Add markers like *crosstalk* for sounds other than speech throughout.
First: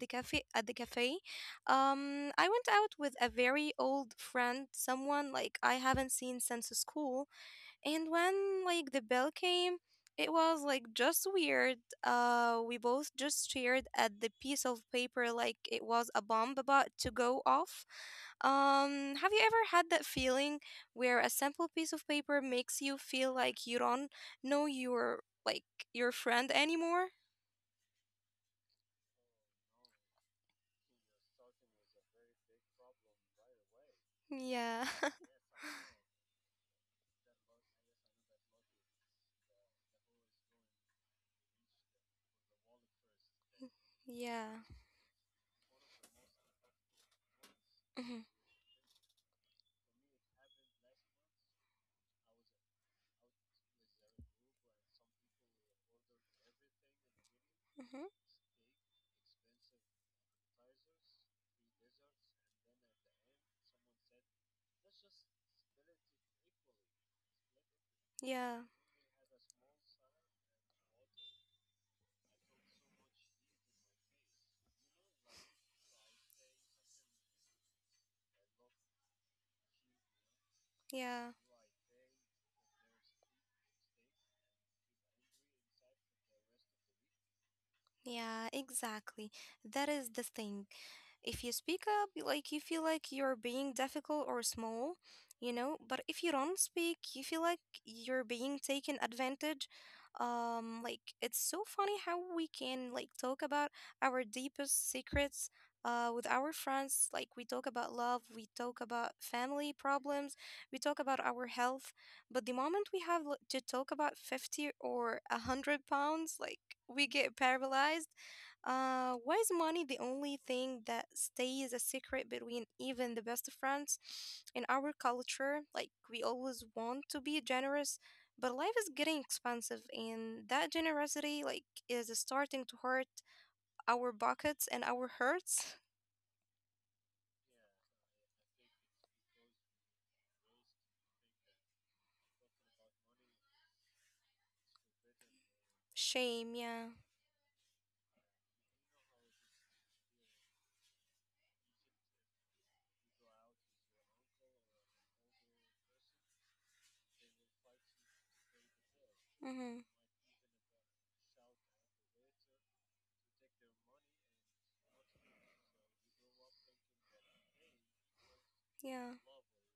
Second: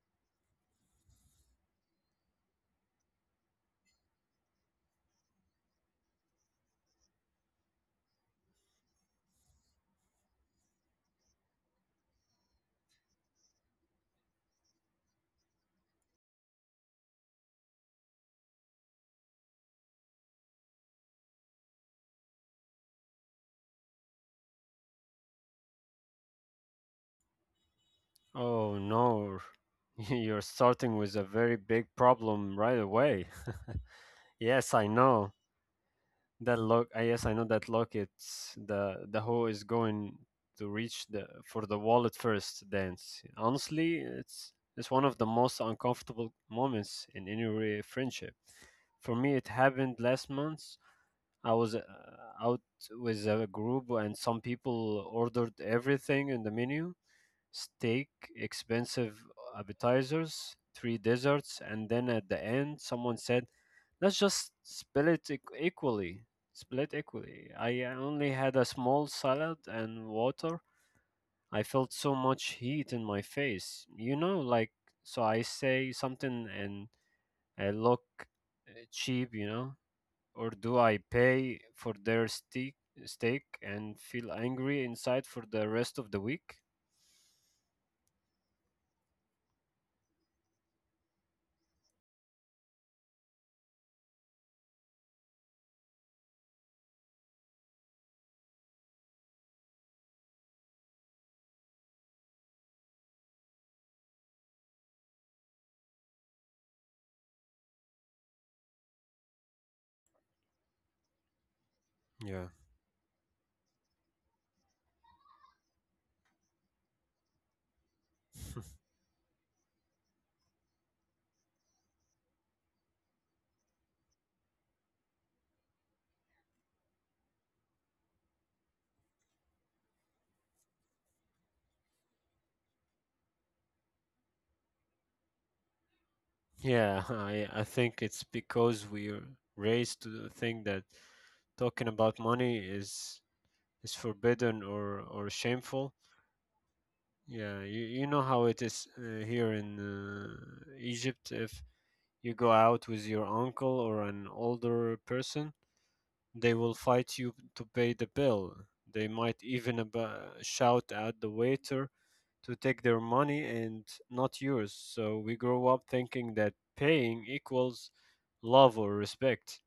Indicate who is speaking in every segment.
Speaker 1: the cafe. At the cafe, I went out with a very old friend, someone I haven't seen since school, and when the bill came, it was just weird. We both just stared at the piece of paper like it was a bomb about to go off. Have you ever had that feeling where a simple piece of paper makes you feel like you don't know your your friend anymore?
Speaker 2: Oh no, *laughs* you're starting with a very big problem right away. *laughs* Yes,
Speaker 1: Yeah,
Speaker 2: I
Speaker 1: *laughs*
Speaker 2: know that look. I know that look. It's the who is going to reach the for the wallet first dance. Honestly, it's
Speaker 1: yeah,
Speaker 2: it's one of the most uncomfortable moments in any
Speaker 1: mm-hmm.
Speaker 2: friendship. For me, it happened last month. I was out with a group, and some people ordered everything in the menu:
Speaker 1: Mm-hmm.
Speaker 2: steak, expensive appetizers, three desserts, and then at the end, someone said, "Let's just split it equally." Split equally. I only
Speaker 1: yeah,
Speaker 2: had a small salad and water. I felt so much heat in my face. So I say something and I look cheap, or do I
Speaker 1: yeah,
Speaker 2: pay for their steak and feel angry inside for the rest of the week?
Speaker 1: yeah. Exactly. That is the thing. If you speak up, you feel like you're being difficult or small, you know, but if you don't speak, you feel like you're being taken advantage. It's so funny how we can talk about our deepest secrets with our friends. Like we talk about love, we talk about family problems, we talk about our health. But the
Speaker 2: Yeah.
Speaker 1: moment we have to talk about 50 or £100, we get paralyzed. Why is money the only thing that stays a secret between even the best of friends? In our culture, we always want to be generous, but life is getting expensive, and that generosity, like, is starting to hurt our pockets and our hurts.
Speaker 2: Yeah, I think it's because we're raised to think that talking about money is forbidden or shameful.
Speaker 1: Shame, yeah.
Speaker 2: Yeah, you know how it is here in Egypt, if you go out with your uncle or an older person they will fight you to pay the bill. They might
Speaker 1: Mm-hmm.
Speaker 2: even shout at the waiter to take their money and not yours. So we grow up thinking that paying equals love or
Speaker 1: Yeah,
Speaker 2: respect.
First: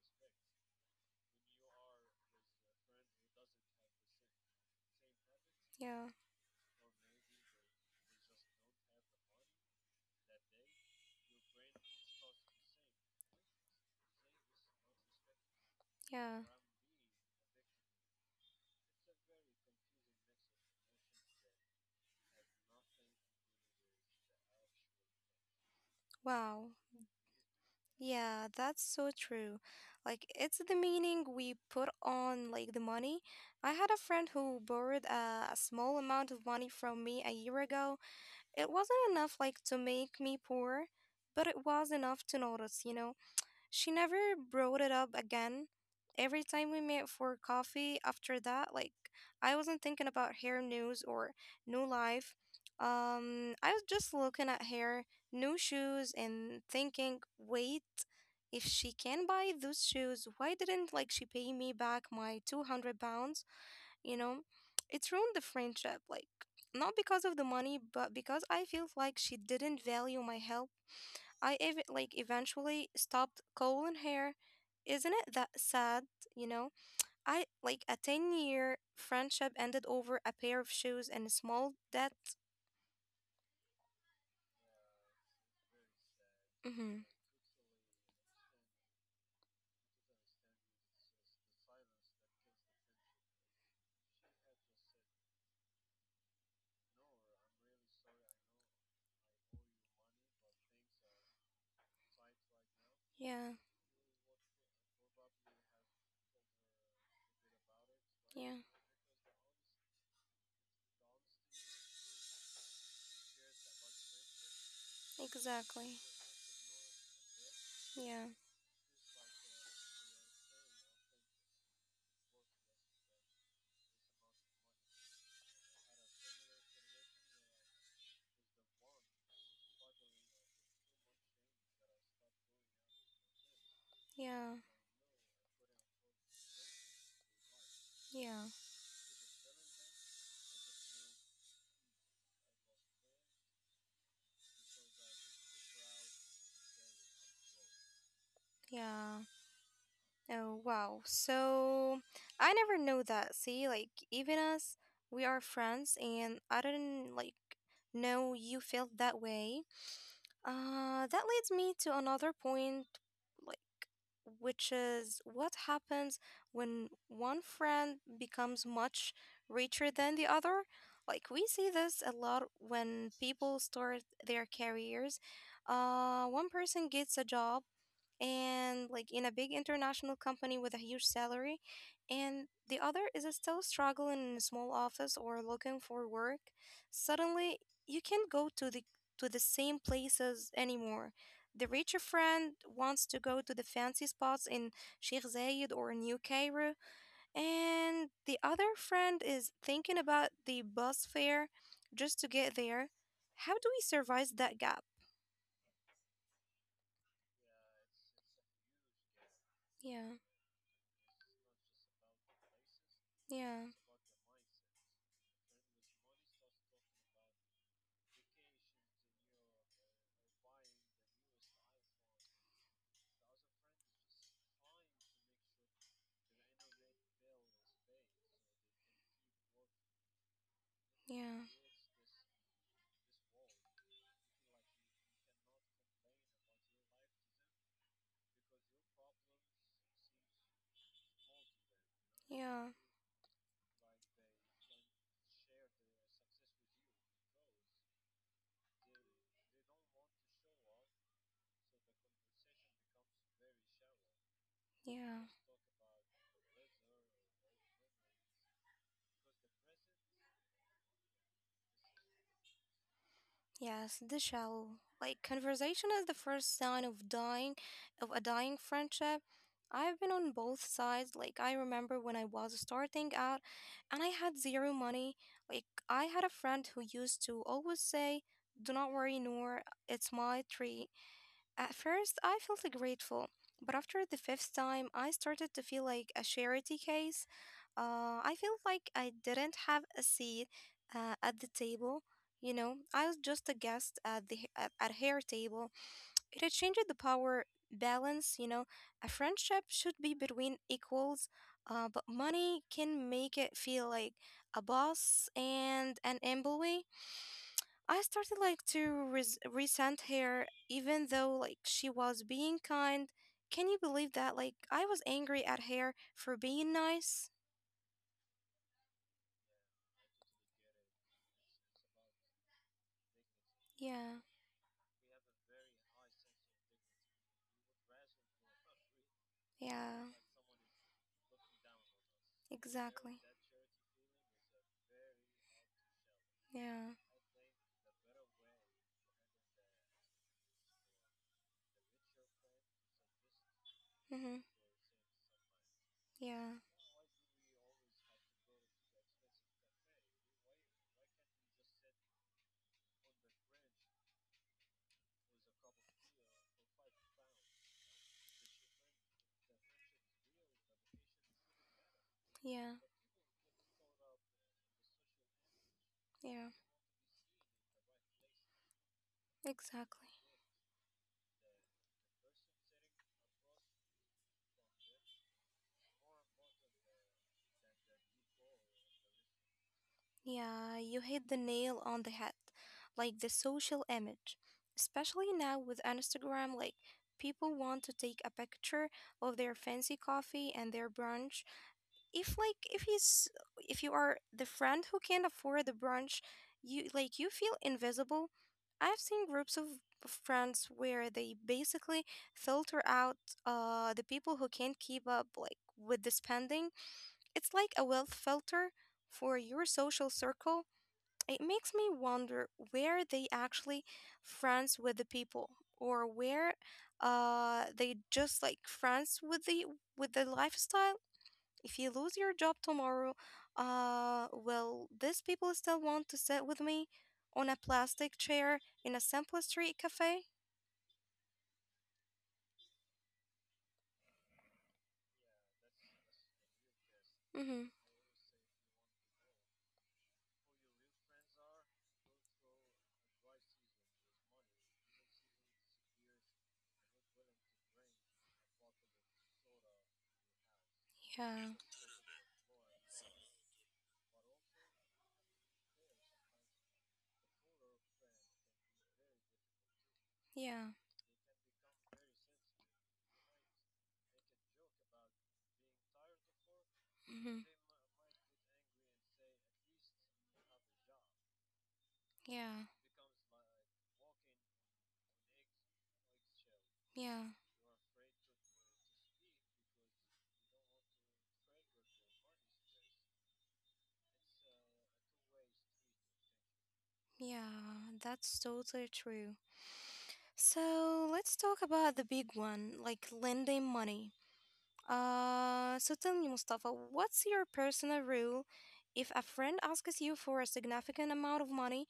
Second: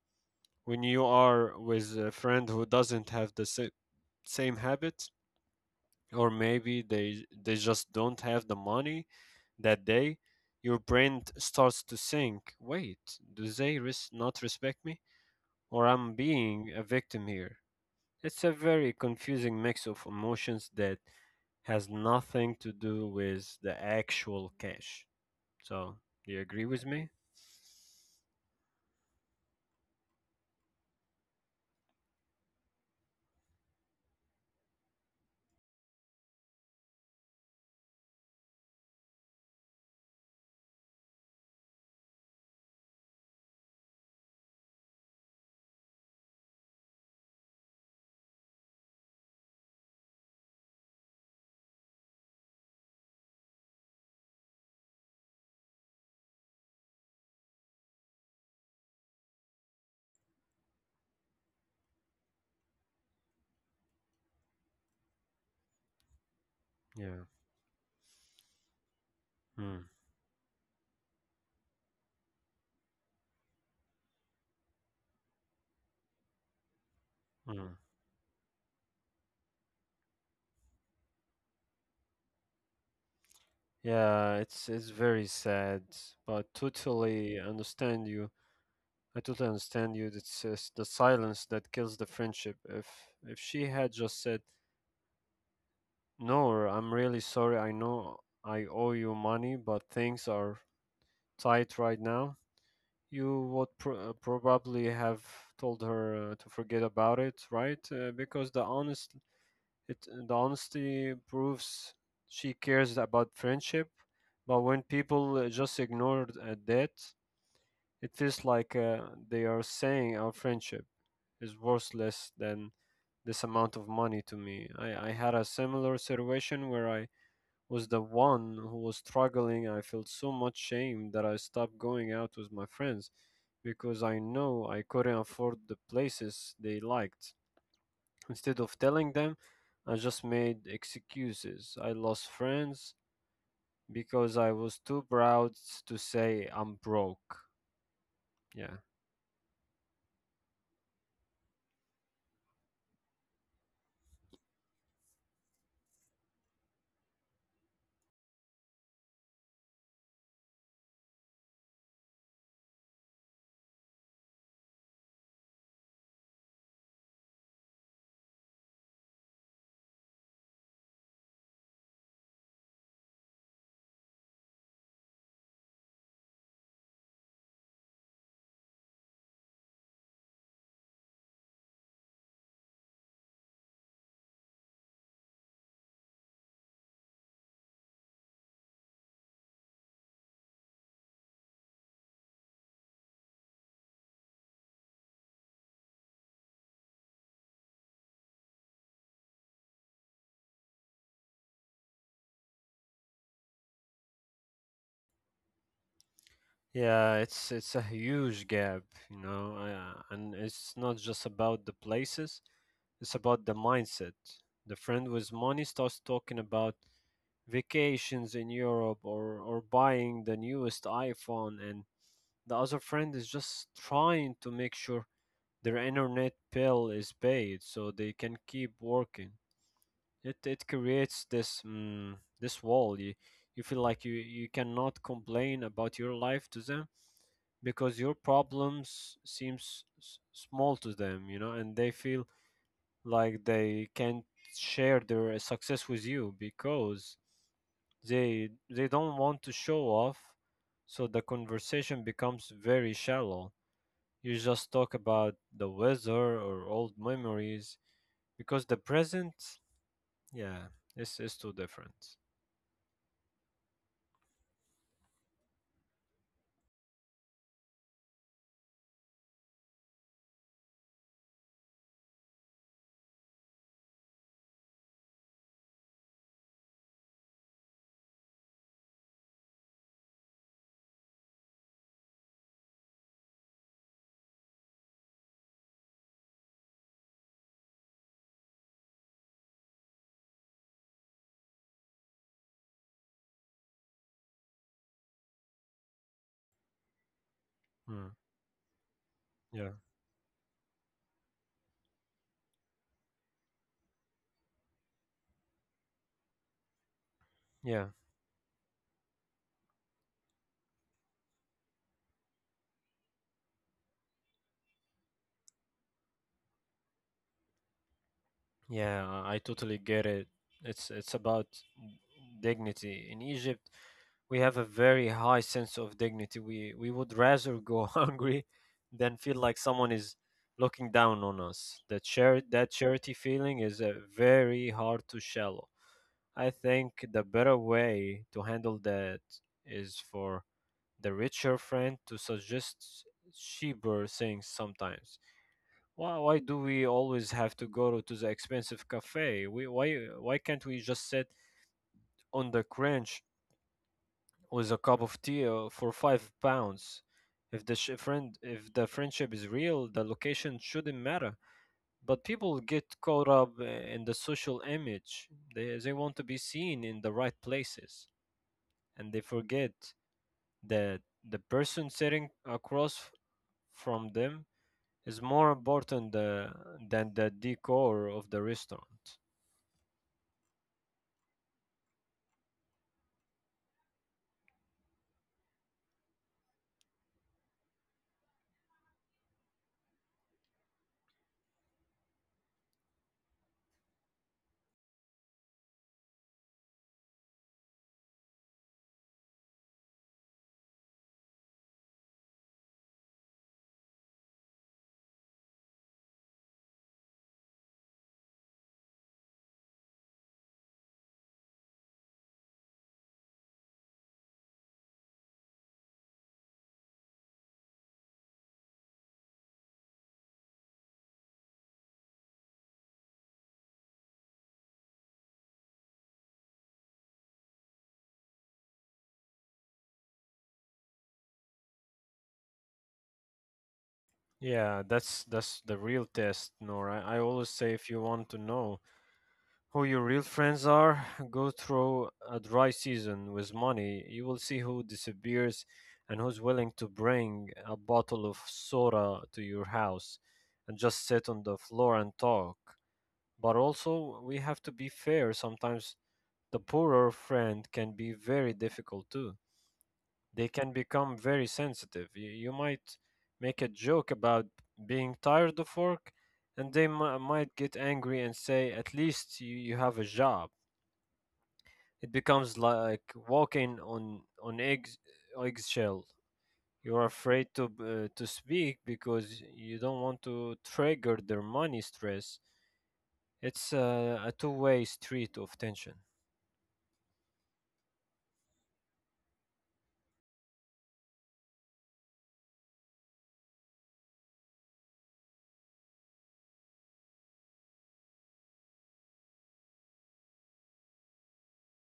Speaker 2: When you are with a friend who doesn't have the same habit,
Speaker 1: yeah,
Speaker 2: or maybe they just don't have the money that day, your brain starts to think. Wait, do they not respect me, or I'm
Speaker 1: yeah.
Speaker 2: being a victim here? It's a very confusing mix of emotions that has nothing to do with the actual cash. So, do you
Speaker 1: Wow.
Speaker 2: agree with me?
Speaker 1: Yeah, that's so true. Like, it's the meaning we put on, like, the money. I had a friend who borrowed a small amount of money from me a year ago. It wasn't enough, like, to make me poor, but it was enough to notice, you know? She never brought it up again. Every time we met for coffee after that, I wasn't thinking about her news or new life. I was just looking at her new shoes and thinking, wait, if she can buy those shoes, why didn't she pay me back my £200? You know, it's ruined the friendship, like not
Speaker 2: Yeah.
Speaker 1: because of the money, but because I feel like she didn't
Speaker 2: Mm,
Speaker 1: value my help. I ev- like Eventually stopped calling her. Isn't it that sad? You know, I
Speaker 2: mm.
Speaker 1: like a 10-year year friendship ended over a pair of shoes and a small debt.
Speaker 2: Yeah, it's very sad, but
Speaker 1: Mm-hmm.
Speaker 2: totally understand you. I totally understand you. It's the silence that kills the friendship. If she had just said, "No, I'm really sorry. I know I owe you money, but things are tight right now,"
Speaker 1: Yeah,
Speaker 2: you would probably have told her to forget about it, right?
Speaker 1: yeah,
Speaker 2: Because it the honesty proves she cares about friendship. But when people just
Speaker 1: exactly.
Speaker 2: ignore that, it
Speaker 1: Yeah,
Speaker 2: feels like they are saying our friendship is worth less than this amount of money to me. I had a similar situation where I was the one who was struggling. I felt so much shame that I stopped going out with my friends because I
Speaker 1: yeah,
Speaker 2: know I couldn't afford the places they liked.
Speaker 1: yeah,
Speaker 2: Instead of telling them, I just made excuses. I lost friends because I was too proud to say I'm broke. Yeah.
Speaker 1: yeah. Oh, wow. So I never know that. See, like, even us, we are friends, and I didn't know you felt that way. That leads me to another point, like, which is what happens when one friend becomes much richer than the other. Like, we see this a lot when people start their careers. One person gets a job and in a big international company with a huge salary, and the other is still struggling in a small office or looking for work, suddenly you can't go to the same places anymore. The richer friend wants to go to the fancy spots in Sheikh Zayed or New Cairo, and the other friend is thinking about the bus fare just to get there. How do we survive that gap?
Speaker 2: Yeah, it's a huge gap, you know,
Speaker 1: Yeah,
Speaker 2: and it's not just about the places, it's about the
Speaker 1: yeah,
Speaker 2: mindset. The friend with money starts talking about vacations in Europe or buying the newest iPhone, and the other friend is just trying to make sure their internet bill is paid so they can keep working. It creates
Speaker 1: yeah,
Speaker 2: this this wall. You feel like you cannot complain about your life to them because your problems seems small to them, you know, and they feel
Speaker 1: yeah,
Speaker 2: like they can't share their success with you because they don't want to show off, so the conversation becomes very shallow. You just talk
Speaker 1: yeah.
Speaker 2: about the weather or old memories because the present, yeah, is too different.
Speaker 1: Yes, the shallow conversation is the first sign of dying, of a dying friendship. I've been on both sides. I remember when I was starting out and I had zero money. Like I had a friend who used to always say, "Do not worry, Noor, it's my tree." At first, I felt like, grateful, but after the fifth time, I started to feel like a charity case. I felt like I didn't have a seat at the table. You know, I was just a guest at her table. It had changed the power
Speaker 2: Hmm.
Speaker 1: balance. You know, a friendship
Speaker 2: Yeah.
Speaker 1: should be between equals, but money can make it feel like a boss and an employee.
Speaker 2: Yeah.
Speaker 1: I started to resent her, even though she was being kind. Can you believe that? Like I was angry at her for being nice.
Speaker 2: Yeah, I totally get it. It's about dignity. In Egypt,
Speaker 1: Yeah,
Speaker 2: we have a very high sense of dignity. We would rather go *laughs* hungry than feel like someone
Speaker 1: yeah,
Speaker 2: is looking down on us. That that
Speaker 1: exactly.
Speaker 2: charity feeling is very hard to shallow. I
Speaker 1: Yeah,
Speaker 2: think the better way to handle that is for the richer friend to suggest cheaper
Speaker 1: mm-hmm.
Speaker 2: things sometimes. Why
Speaker 1: yeah,
Speaker 2: do we always have to go to the expensive cafe? Why can't we just sit on the crunch with a cup of tea for 5 pounds? If the friend, if the friendship is real, the location shouldn't matter. But people
Speaker 1: yeah,
Speaker 2: get caught up in the social image. They want to be
Speaker 1: yeah,
Speaker 2: seen in the right places, and they forget
Speaker 1: exactly.
Speaker 2: that the person sitting across from them is more important than the decor of the restaurant.
Speaker 1: Yeah, you hit the nail on the head. Like the social image, especially now with Instagram, like people want to take a picture of their fancy coffee and their brunch if like if he's if you are the friend who can't afford the brunch, you you feel invisible. I've seen groups of friends where they basically filter out the people who can't keep up with the spending. It's like a wealth filter for your social circle. It makes me wonder where they actually friends with the people or where they just friends with the lifestyle. If you lose your job tomorrow, will these people still want to sit with me on a plastic chair in a simple street cafe?
Speaker 2: Yeah, that's the real test, Nora. I always
Speaker 1: Mm-hmm.
Speaker 2: say if you want to know who your real friends are, *laughs* go through a dry season with money. You will see who disappears and who's willing to bring a bottle of soda to your house and just sit
Speaker 1: Yeah.
Speaker 2: on the floor and talk. But also, we have to be fair. Sometimes the poorer friend can be very difficult too. They
Speaker 1: Yeah.
Speaker 2: can become very sensitive. You might make a joke about being tired of work, and they
Speaker 1: Mm-hmm.
Speaker 2: might get angry and say, "At least you have a job." It
Speaker 1: Yeah,
Speaker 2: becomes like walking on eggshell. You're
Speaker 1: yeah,
Speaker 2: afraid to speak because you don't want to trigger their money stress. It's a two-way street of tension.
Speaker 1: yeah, that's totally true. So let's talk about the big one, like lending money. So tell me, Mustafa, what's your personal rule if a friend asks you for a significant amount of money?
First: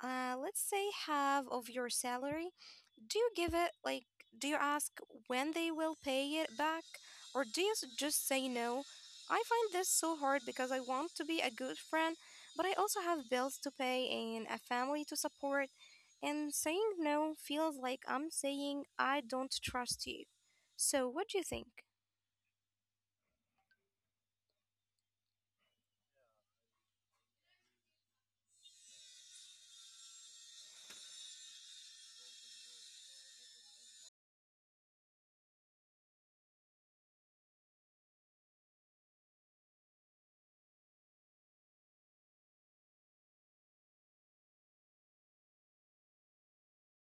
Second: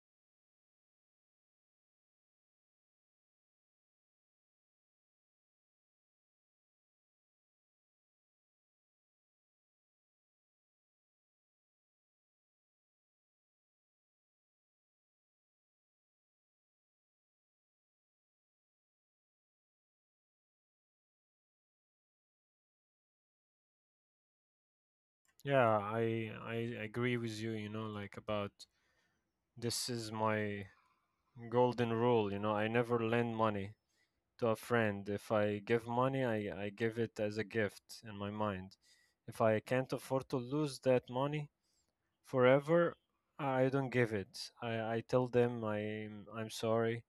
Speaker 1: Let's say half of your salary, do you give it do you ask when they will pay it back? Or do you just say no? I find this so hard because I want to be a good friend, but I also have bills to pay and a family to support. And saying no feels like I'm saying I don't trust you. So, what do you think?
Speaker 2: Yeah, I agree with you. You know, like about this is my golden rule, you know, I never lend money to a friend. If I give money, I give it as a gift in my mind. If I can't afford to lose that money forever, I don't give it. I tell them I'm sorry.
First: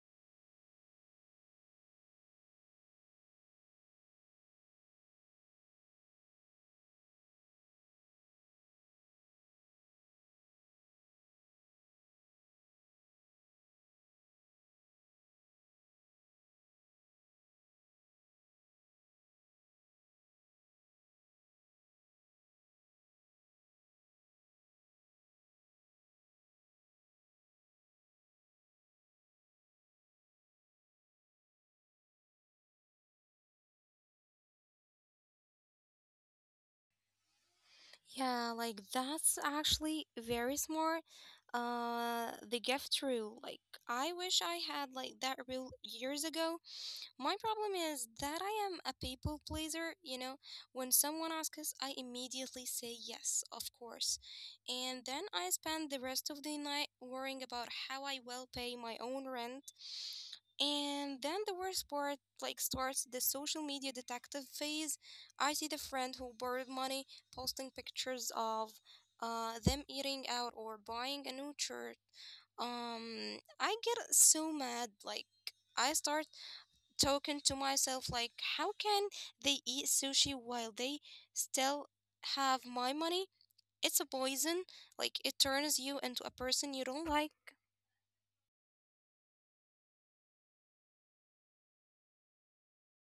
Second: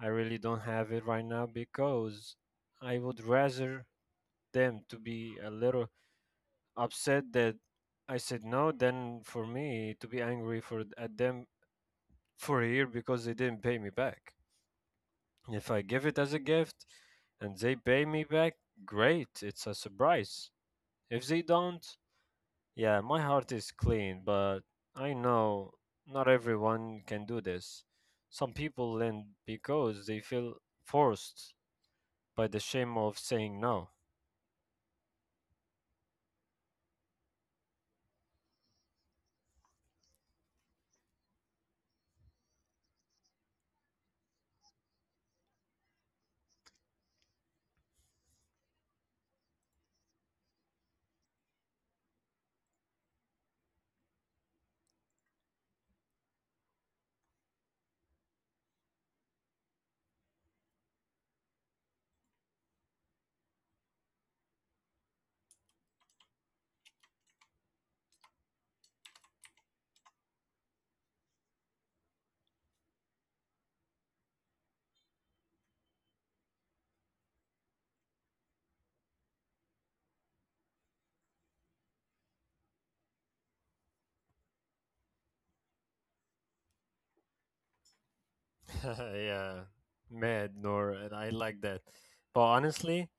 Speaker 2: I really don't have it right now because I would rather them to be a little upset that I said no than for me to be angry for at them for a year because they didn't pay me back. If I give it as a gift and they pay me back, great, it's a surprise. If they don't, yeah, my heart is clean, but I know not everyone can do this. Some people lend because they feel forced by the shame of saying no.
Speaker 1: Yeah, like that's actually very smart. The gift rule. Like, I wish I had that rule years ago. My problem is that I am a people pleaser. You know, when someone asks, I immediately say yes, of course, and then I spend the rest of the night worrying about how I will pay my own rent and then the worst part, like, starts the social media detective phase. I see the friend who borrowed money posting pictures of them eating out or buying a new shirt. I get so mad. Like, I start talking to myself, like, how can they eat sushi while they still have my money? It's a poison. Like, it turns you into a person you don't like.
Speaker 2: *laughs* Yeah, mad, Nor, and I like that. But honestly,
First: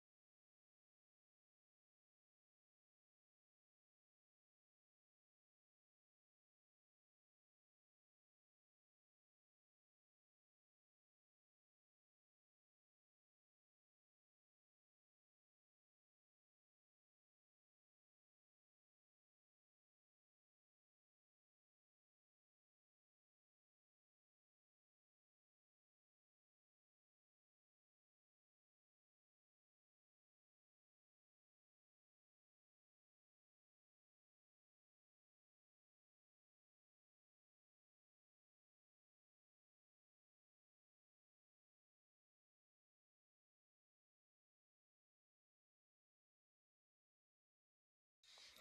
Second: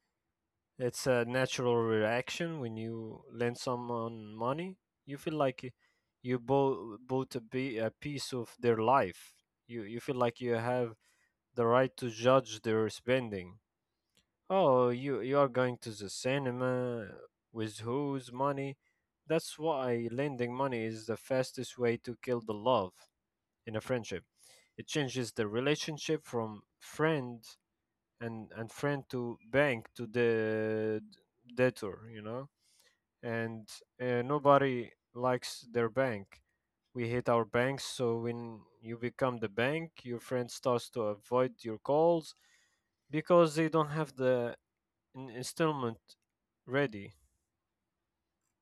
Speaker 2: it's a natural reaction when you lend someone money. You feel like you bought a piece of their life. You feel like you have the right to judge their spending. Oh, you are going to the cinema with whose money? That's why lending money is the fastest way to kill the love in a friendship. It changes the relationship from friend and friend to bank to the debtor, you know. And nobody likes their bank. We hate our banks, so when you become the bank, your friend starts to avoid your calls because they don't have the installment ready.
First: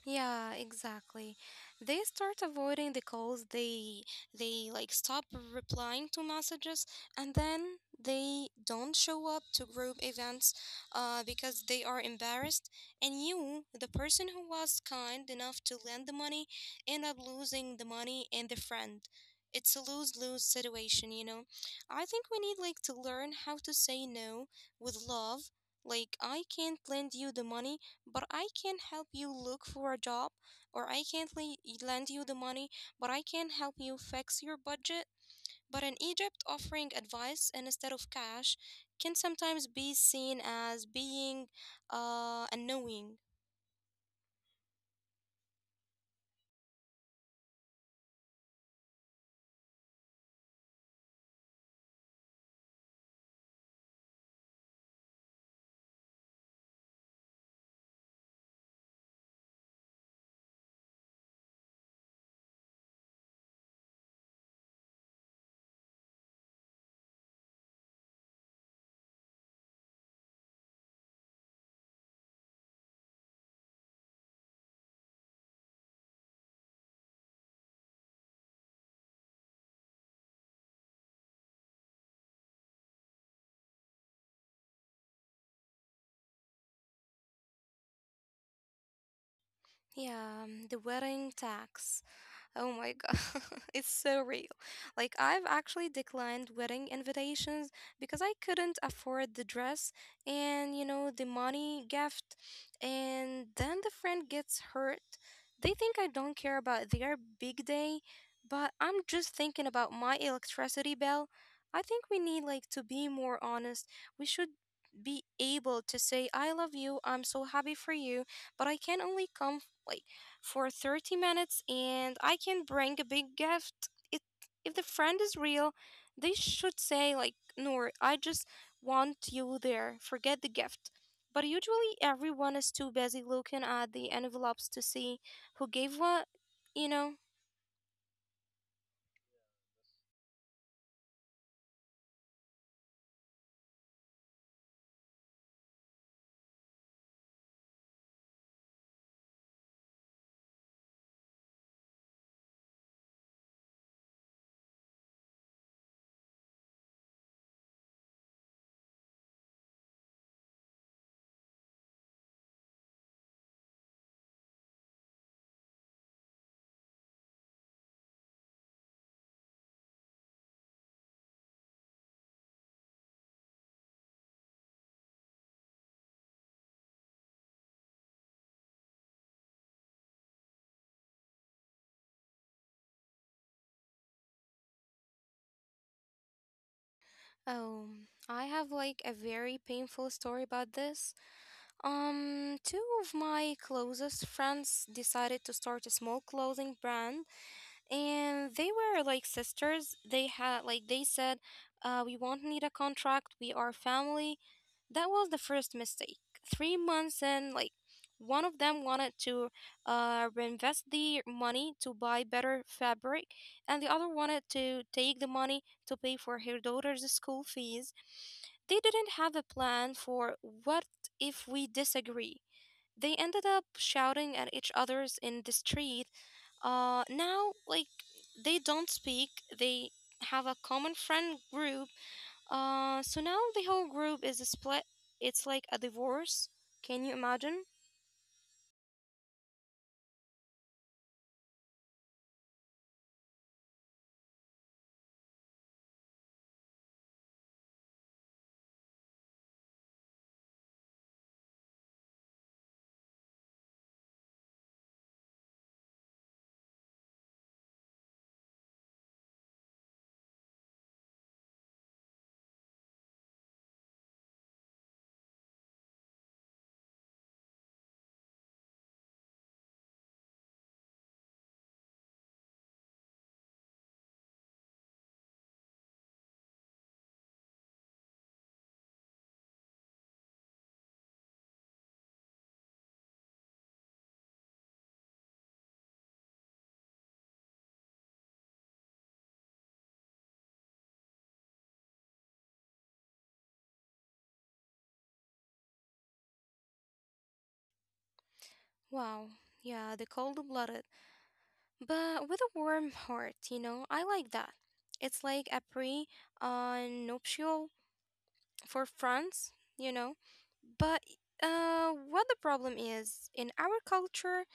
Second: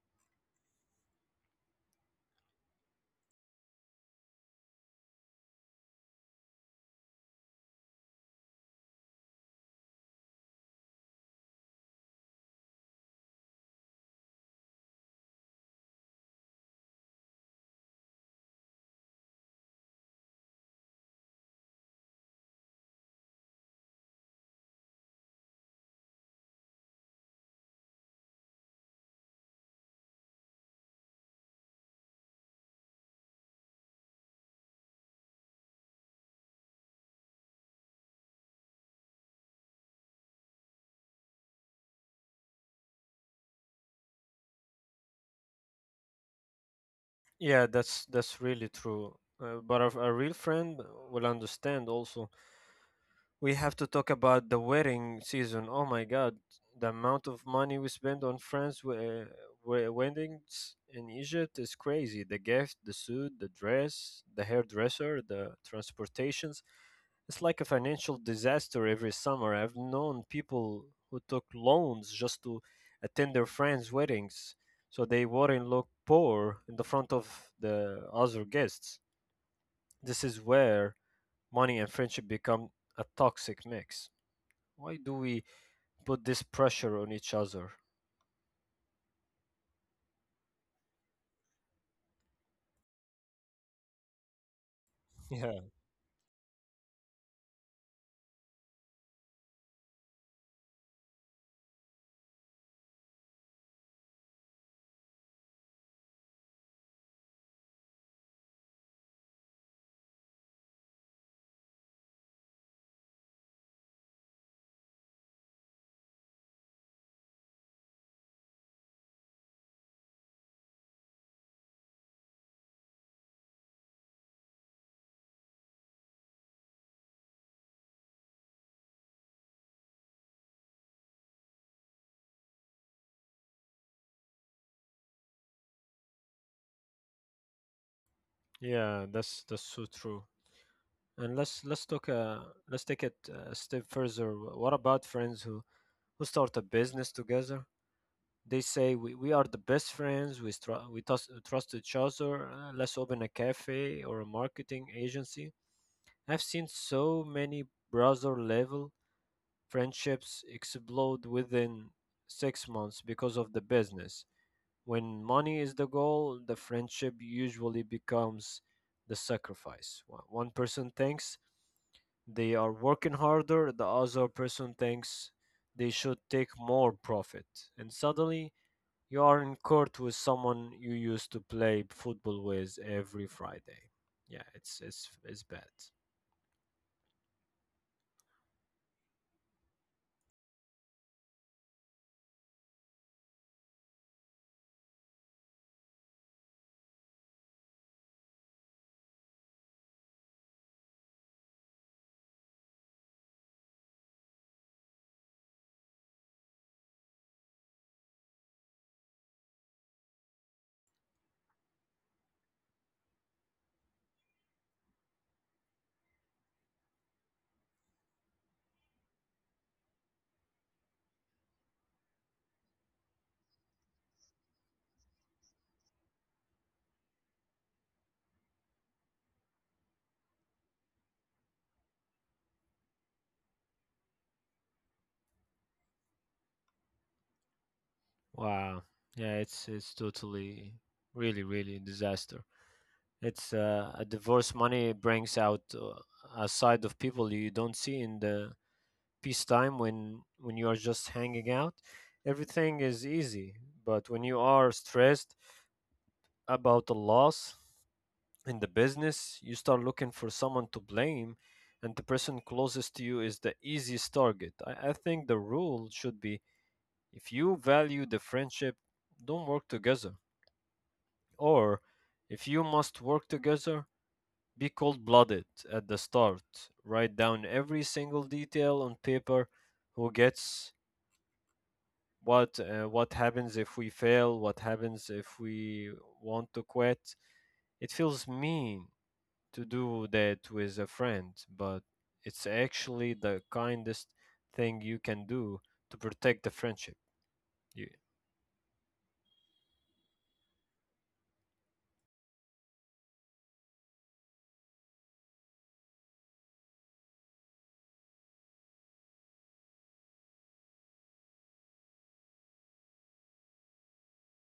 Speaker 1: Yeah, exactly. They start avoiding the calls. They stop replying to messages, and then they don't show up to group events, because they are embarrassed. And you, the person who was kind enough to lend the money, end up losing the money and the friend. It's a lose lose situation, you know. I think we need to learn how to say no with love. Like I can't lend you the money but I can help you look for a job, or I can't lend you the money, but I can help you fix your budget. But in Egypt, offering advice instead of cash can sometimes be seen as being annoying.
Speaker 2: Yeah, that's really true. But a real friend will understand also. We have to talk about the wedding season. Oh my God, the amount of money we spend on weddings in Egypt is crazy. The gift, the suit, the dress, the hairdresser, the transportations. It's like a financial disaster every summer. I've known people who took loans just to attend their friends' weddings, so they wouldn't look poor in the front of the other guests. This is where money and friendship become a toxic mix. Why do we put this pressure on each other?
Speaker 1: Yeah, the wedding tax. Oh my God, *laughs* it's so real. Like, I've
Speaker 2: Yeah.
Speaker 1: actually declined wedding invitations because I couldn't afford the dress and, you know, the money gift. And then the friend gets hurt. They think I don't care about their big day, but I'm just thinking about my electricity bill. I think we need, like, to be more honest. We should be able to say, I love you, I'm so happy for you, but I can only come, like, for 30 minutes and I can bring a big gift. It, if the friend is real, they should say, like, Noor, I just want you there. Forget the gift. But usually everyone is too busy looking at the envelopes to see who gave what, you know?
Speaker 2: Yeah, that's so true. And let's talk let's take it a step further. What about friends who start a business together? They say we are the best friends. We we trust each other. Let's open a cafe or a marketing agency. I've seen so many brother level friendships explode within 6 months because of the business. When money is the goal, the friendship usually becomes the sacrifice. One person thinks they are working harder, the other person thinks they should take more profit. And suddenly, you are in court with someone you used to play football with every Friday. Yeah, it's bad.
Speaker 1: Oh, I have a very painful story about this. Two of my closest friends decided to start a small clothing brand, and they were like sisters. They had like they said, we won't need a contract, we are family. That was the first mistake. 3 months in, one of them wanted to reinvest the money to buy better fabric, and the other wanted to take the money to pay for her daughter's school fees. They didn't have a plan for what if we disagree. They ended up shouting at each other's in the street. Now, like, they don't speak. They have a common friend group. So now the whole group is split. It's like a divorce. Can you imagine?
Speaker 2: Wow. Yeah, it's totally really disaster. It's a divorce. Money brings out a side of people you don't see in the peacetime when you are just hanging out. Everything is easy, but when you are stressed about the loss in the business, you start looking for someone to blame, and the person closest to you is the easiest target. I think the rule should be if you value the friendship, don't work together. Or, if you must work together, be cold blooded at the start. Write down every single detail on paper: who gets what happens if we fail, what happens if we want to quit. It feels mean to do that with a friend, but it's actually the kindest thing you can do to protect the friendship. Ye-
Speaker 1: Wow. Yeah, the cold blooded, but with a warm heart, you know? I like that. It's like a pre nuptial for France, you know? But what the problem is in our culture,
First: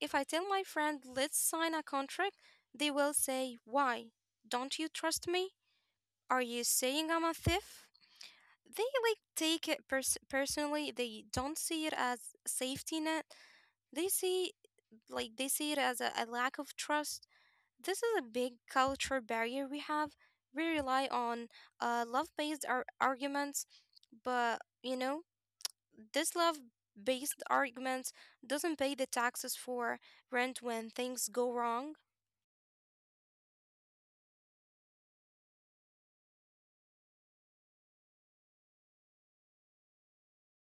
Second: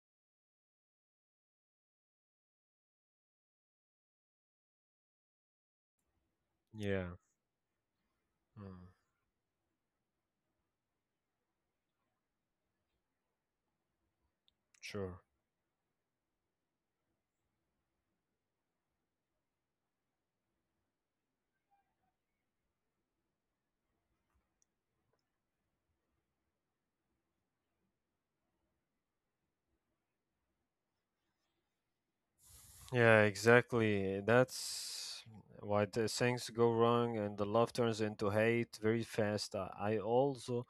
Speaker 1: if I tell my friend, let's sign a contract, they will say, why? Don't you trust me? Are you
Speaker 2: Yeah,
Speaker 1: saying I'm a thief? They
Speaker 2: mm,
Speaker 1: like take it personally. They don't see it as safety net. They see
Speaker 2: sure.
Speaker 1: like they see it as a lack of trust. This is a big culture barrier we have. We rely on love-based arguments, but you know this love-based arguments doesn't pay the taxes for rent when things go wrong.
Speaker 2: Yeah, exactly. That's why the things go wrong and the love turns into hate very fast. I also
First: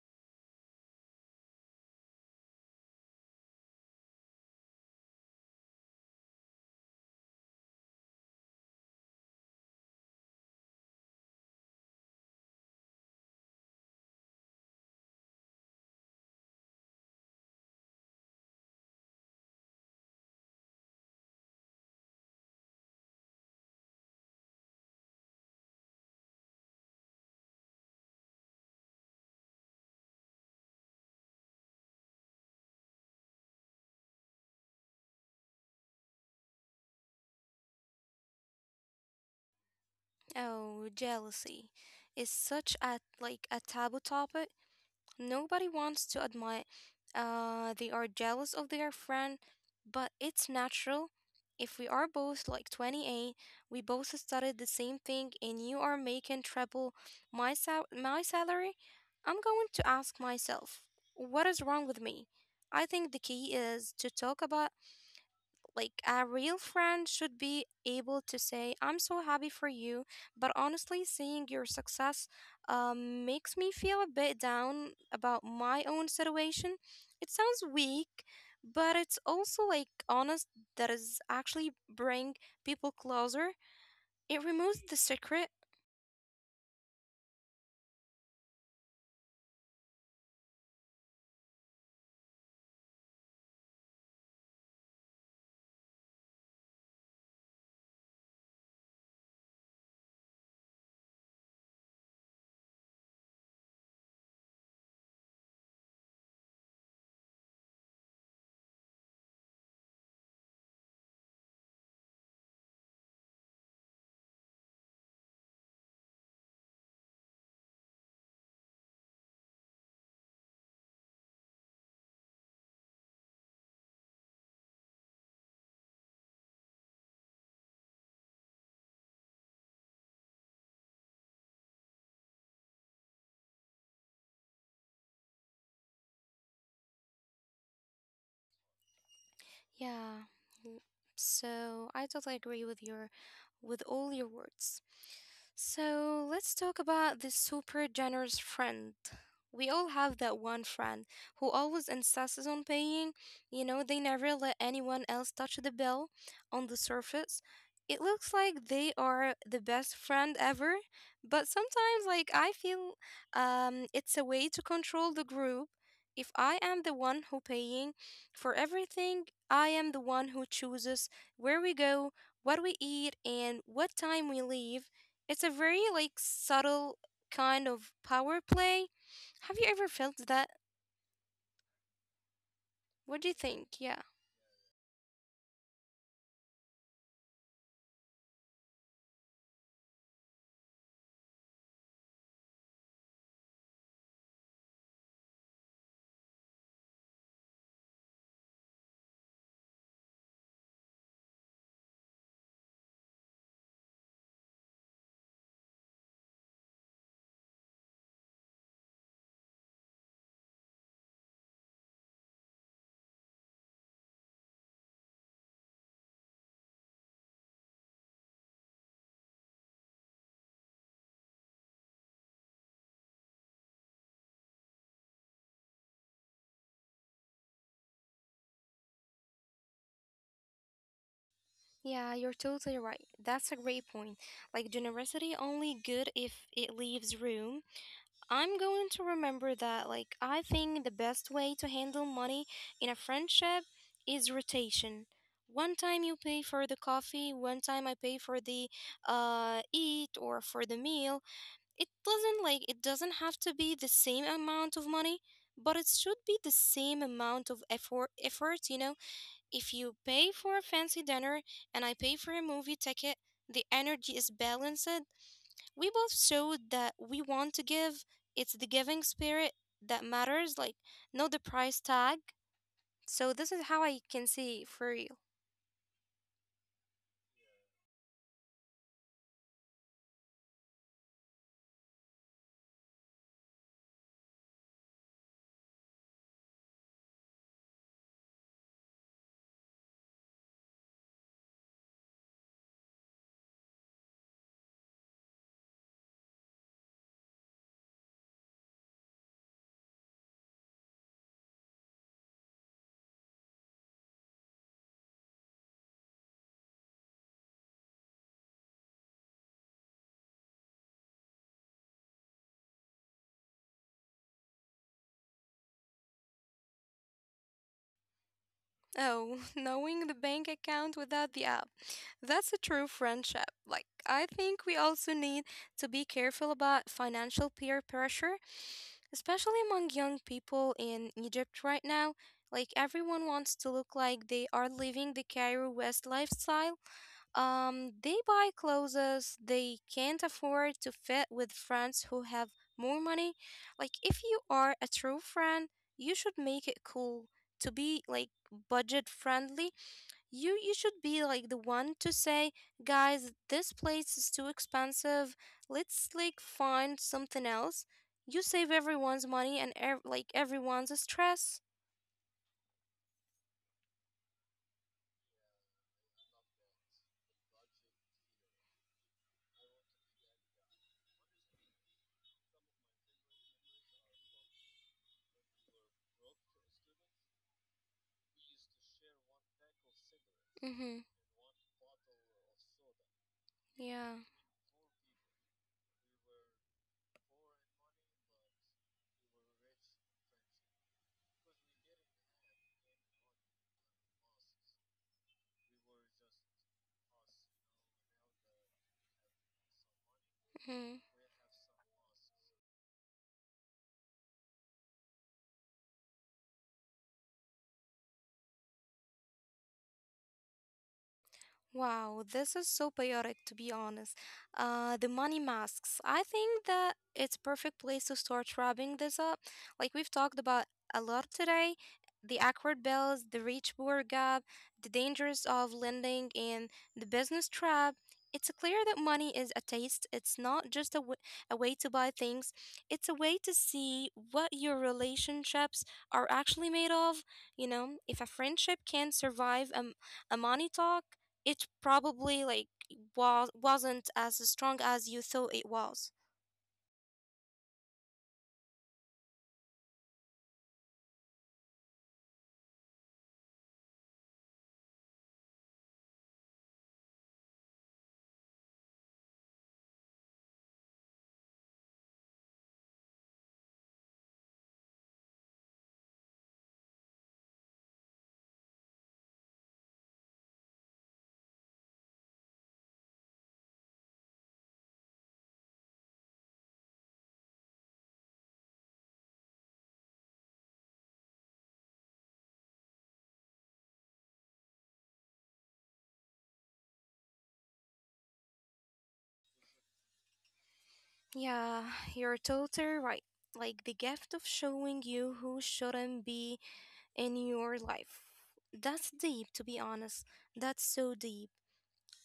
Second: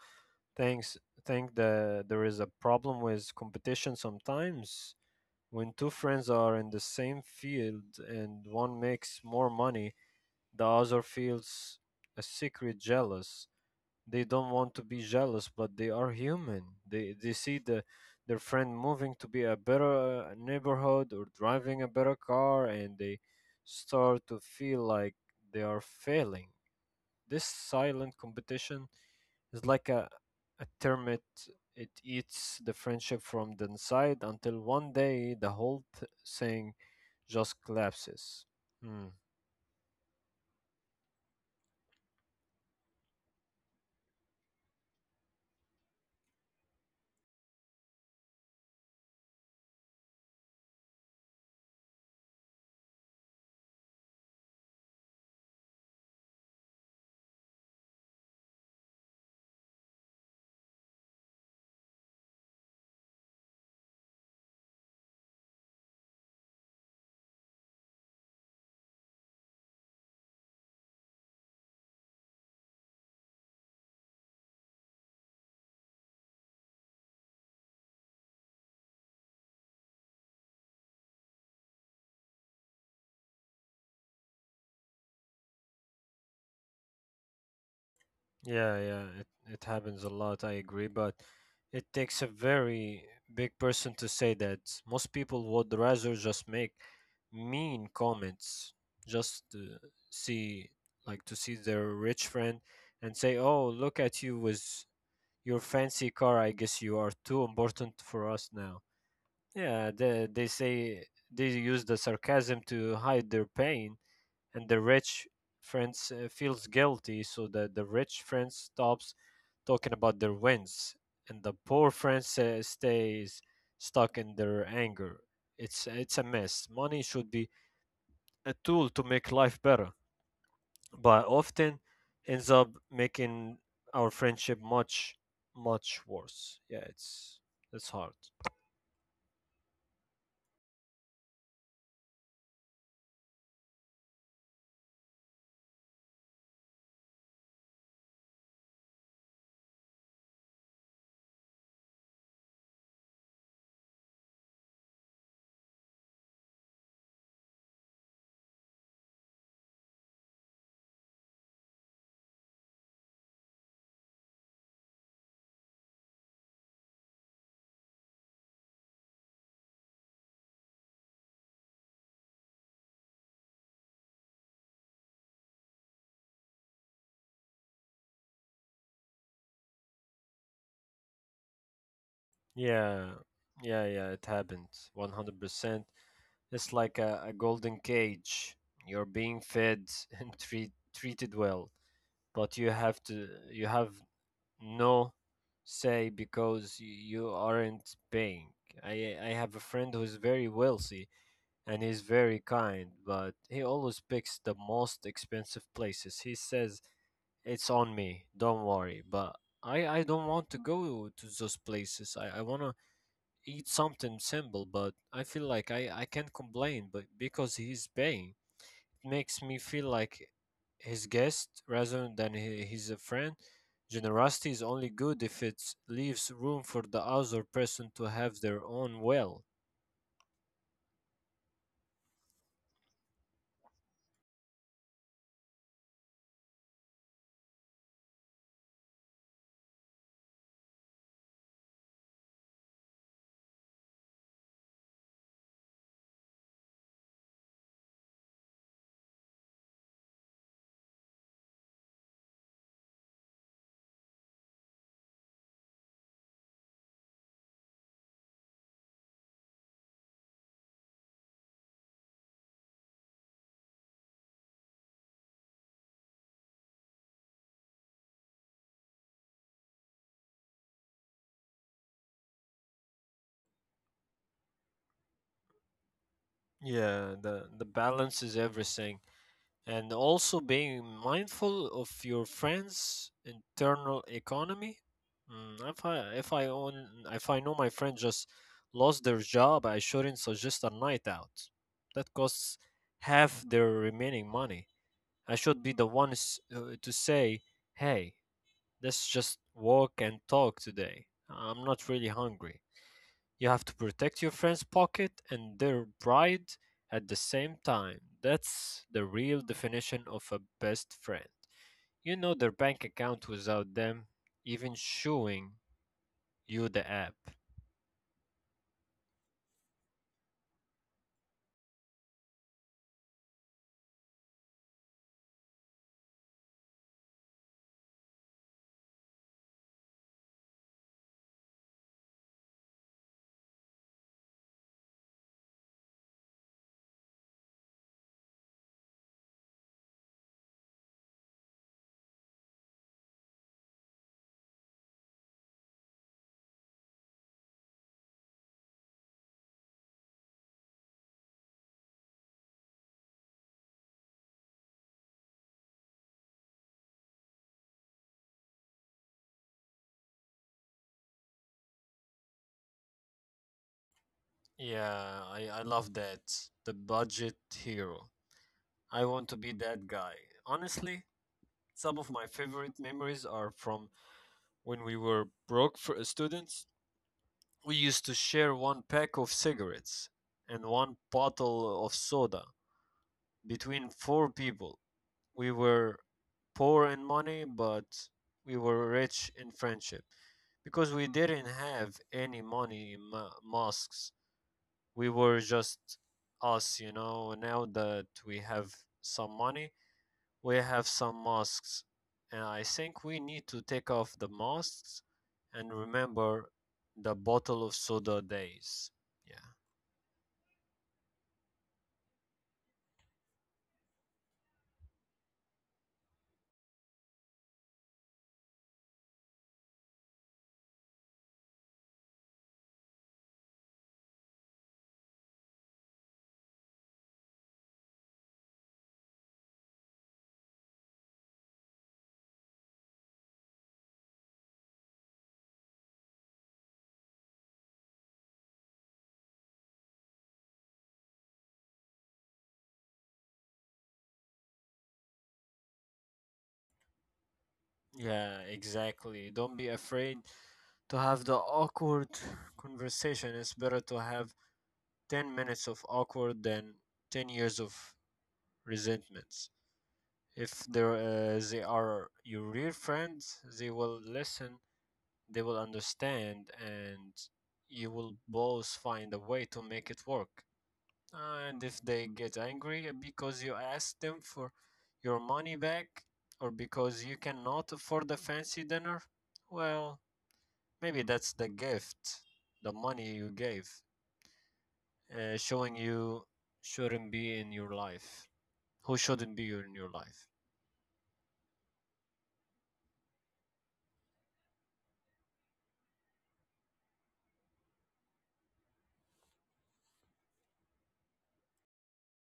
Speaker 2: thinks think that there is a problem with competition sometimes. When two friends are in the same field and one makes more money, the other feels a secret jealous. They don't want to be jealous, but they are human. They see their friend moving to be a better neighborhood or driving a better car, and they start to feel like they are failing. This silent competition is like a termite. It eats the friendship from the inside until one day the whole thing just collapses. Hmm.
Speaker 1: Oh, jealousy is such a like a taboo topic. Nobody wants to admit they are jealous of their friend, but it's natural. If we are both like 28, we both studied the same thing and you are making triple my my salary, I'm going to ask myself, what is wrong with me? I think the key is to talk about like a real friend should be able to say, I'm so happy for you, but honestly, seeing your success makes me feel a bit down about my own situation. It sounds weak, but it's also like honest that is actually bring people closer. It removes the secret.
Speaker 2: Yeah, yeah, it happens a lot, I agree, but it takes a very big person to say that. Most people would rather just make mean comments just to see, to see their rich friend and say, oh, look at you with your fancy car. I guess you are too important for us now. Yeah, they say they use the sarcasm to hide their pain, and the rich friends feels guilty, so that the rich friend stops talking about their wins and the poor friend stays stuck in their anger. It's a mess. Money should be a tool to make life better, but often ends up making our friendship much worse. Yeah, it's hard.
Speaker 1: Yeah. mm, So I totally agree with your with all your words. So let's talk about this super generous friend. We all have that one friend who always insists on paying. You know, they never let anyone else touch the bill on the surface. It looks like they are the best friend ever, but sometimes like I feel it's a way to control the group. If I am the one who paying for everything, I am the one who chooses where we go, what we eat, and what time we leave. It's a very like subtle kind of power play. Have you ever felt that?
Speaker 2: Yeah,
Speaker 1: What do you think?
Speaker 2: yeah,
Speaker 1: Yeah.
Speaker 2: yeah, it happens 100%. It's like a golden cage. You're being fed *laughs* and treated well, but you have no say because you aren't paying. I have a friend who's very wealthy and he's very kind, but he always picks the most expensive places. He says it's on me, don't worry, but I don't want to go to those places. I want to eat something simple, but I feel like I can't complain but because he's paying. It makes me feel like his guest rather than he's a friend. Generosity is only good if it leaves room for the other person to have their own will.
Speaker 1: Yeah, you're totally right. That's a great point. Like generosity only good if it leaves room. I'm going to remember that. Like, I think the best way to handle money in a friendship is rotation. One time you pay for the coffee, one time I pay for the eat or for the meal. It doesn't like it doesn't have to be the same amount of money, but it should be the same amount of effort. Effort, you know. If you pay for a fancy dinner and I pay for a movie ticket, the energy is balanced. We both showed that we want to give. It's the giving spirit that matters, like, not the price tag. So, this is how I can see for you.
Speaker 2: Yeah, the balance is everything, and also being mindful of your friend's internal economy. Mm, if I know my friend just lost their job, I shouldn't suggest a night out that costs half their remaining money. I should be the one to say, "Hey, let's just walk and talk today. I'm not really hungry." You have to protect your friend's pocket and their pride at the same time. That's the real definition of a best friend. You know their bank account without them even showing you the app.
Speaker 1: Oh, *laughs* knowing the bank account without the app. That's a true friendship. Like, I think we also need to be careful about financial peer pressure, especially among young people in Egypt right now. Like, everyone wants to look like they are living the Cairo West lifestyle. They buy clothes they can't afford to fit with friends who have more money. Like, if you are a true friend, you should make it cool to be like budget friendly, you should be like the one to say, guys, this place is too expensive. Let's like find something else. You save everyone's money and like everyone's stress.
Speaker 2: Yeah, I love that. The budget hero. I want to be that guy. Honestly, some of my favorite memories are from when we were broke for students. We used to share one pack of cigarettes and one
Speaker 1: Mm-hmm.
Speaker 2: bottle of soda between
Speaker 1: Yeah.
Speaker 2: four people. We were poor in money, but we were rich in friendship. Because we didn't have any money in mosques, we were just us, you know. Now that we have some money, we have
Speaker 1: Mm-hmm.
Speaker 2: some mosques. And I think we need to take off the mosques and remember the bottle of soda days. Yeah.
Speaker 1: Wow, this is so chaotic to be honest. The money masks. I think that it's perfect place to start wrapping this up. Like we've talked about a lot today, the awkward bills, the rich poor gap, the dangers of lending, and the business trap. It's clear that money is a taste. It's not just a way to buy things. It's a way to see what your relationships are actually made of. You know, if a friendship can survive a money talk it probably like wasn't as strong as you thought it was.
Speaker 2: Yeah, exactly. Don't be afraid to have the awkward conversation. It's better to have 10 minutes of awkward than 10 years of resentments. If they are your real friends, they will listen, they will understand, and you will both find a way to make it work. And if they get angry because you asked them for your money back or because you cannot afford a fancy dinner, well, maybe that's the gift, the money you gave, showing you shouldn't be in your life. Who shouldn't be in your life?
Speaker 1: Yeah, you're totally right. Like the gift of showing you who shouldn't be in your life. That's deep, to be honest. That's so deep.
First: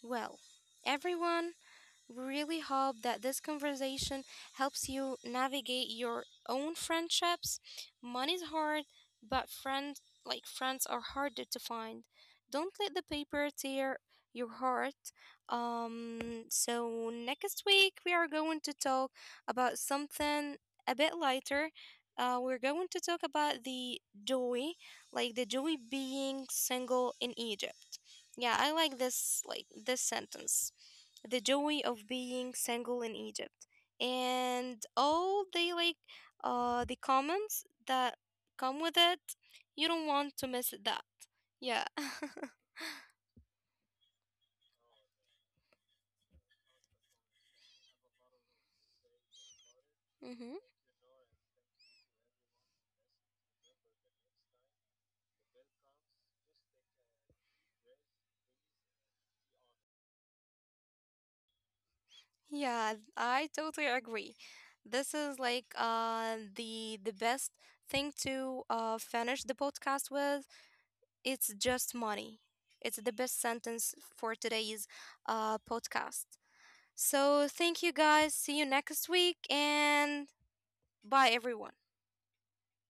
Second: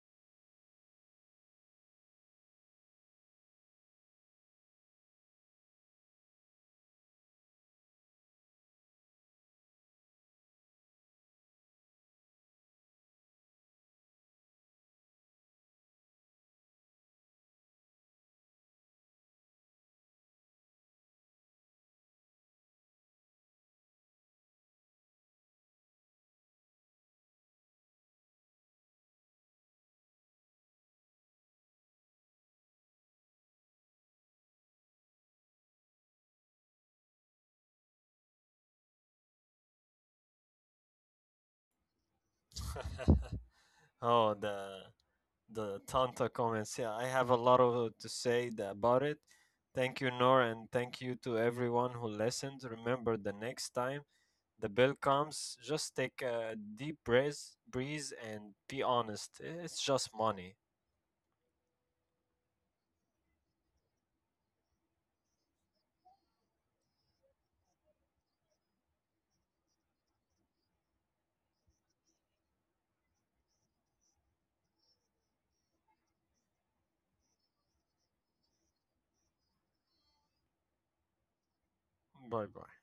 Speaker 1: Well, everyone, we really hope that this conversation helps you navigate your own friendships. Money's hard, but friends like friends are harder to find. Don't let the paper tear your heart. So next week we are going to talk about something a bit lighter. We're going to talk about the joy, like the joy being single in Egypt. Yeah, I like this sentence the joy of being single in Egypt, and all the like the comments that come with it. You don't want to miss that. Yeah. *laughs*
Speaker 2: *laughs* Oh, the Tanta comments. Yeah, I have a lot of to say about it. Thank you, Nor,
Speaker 1: hmm.
Speaker 2: and thank you to everyone who listened. Remember, the next time the bill comes, just take a deep breath, breeze, and be honest. It's just money.
Speaker 1: Yeah, I totally agree. This is like the best thing to finish the podcast with. It's just money. It's the best sentence for today's podcast. So thank you guys. See you next week and bye everyone.
Speaker 2: Bye bye.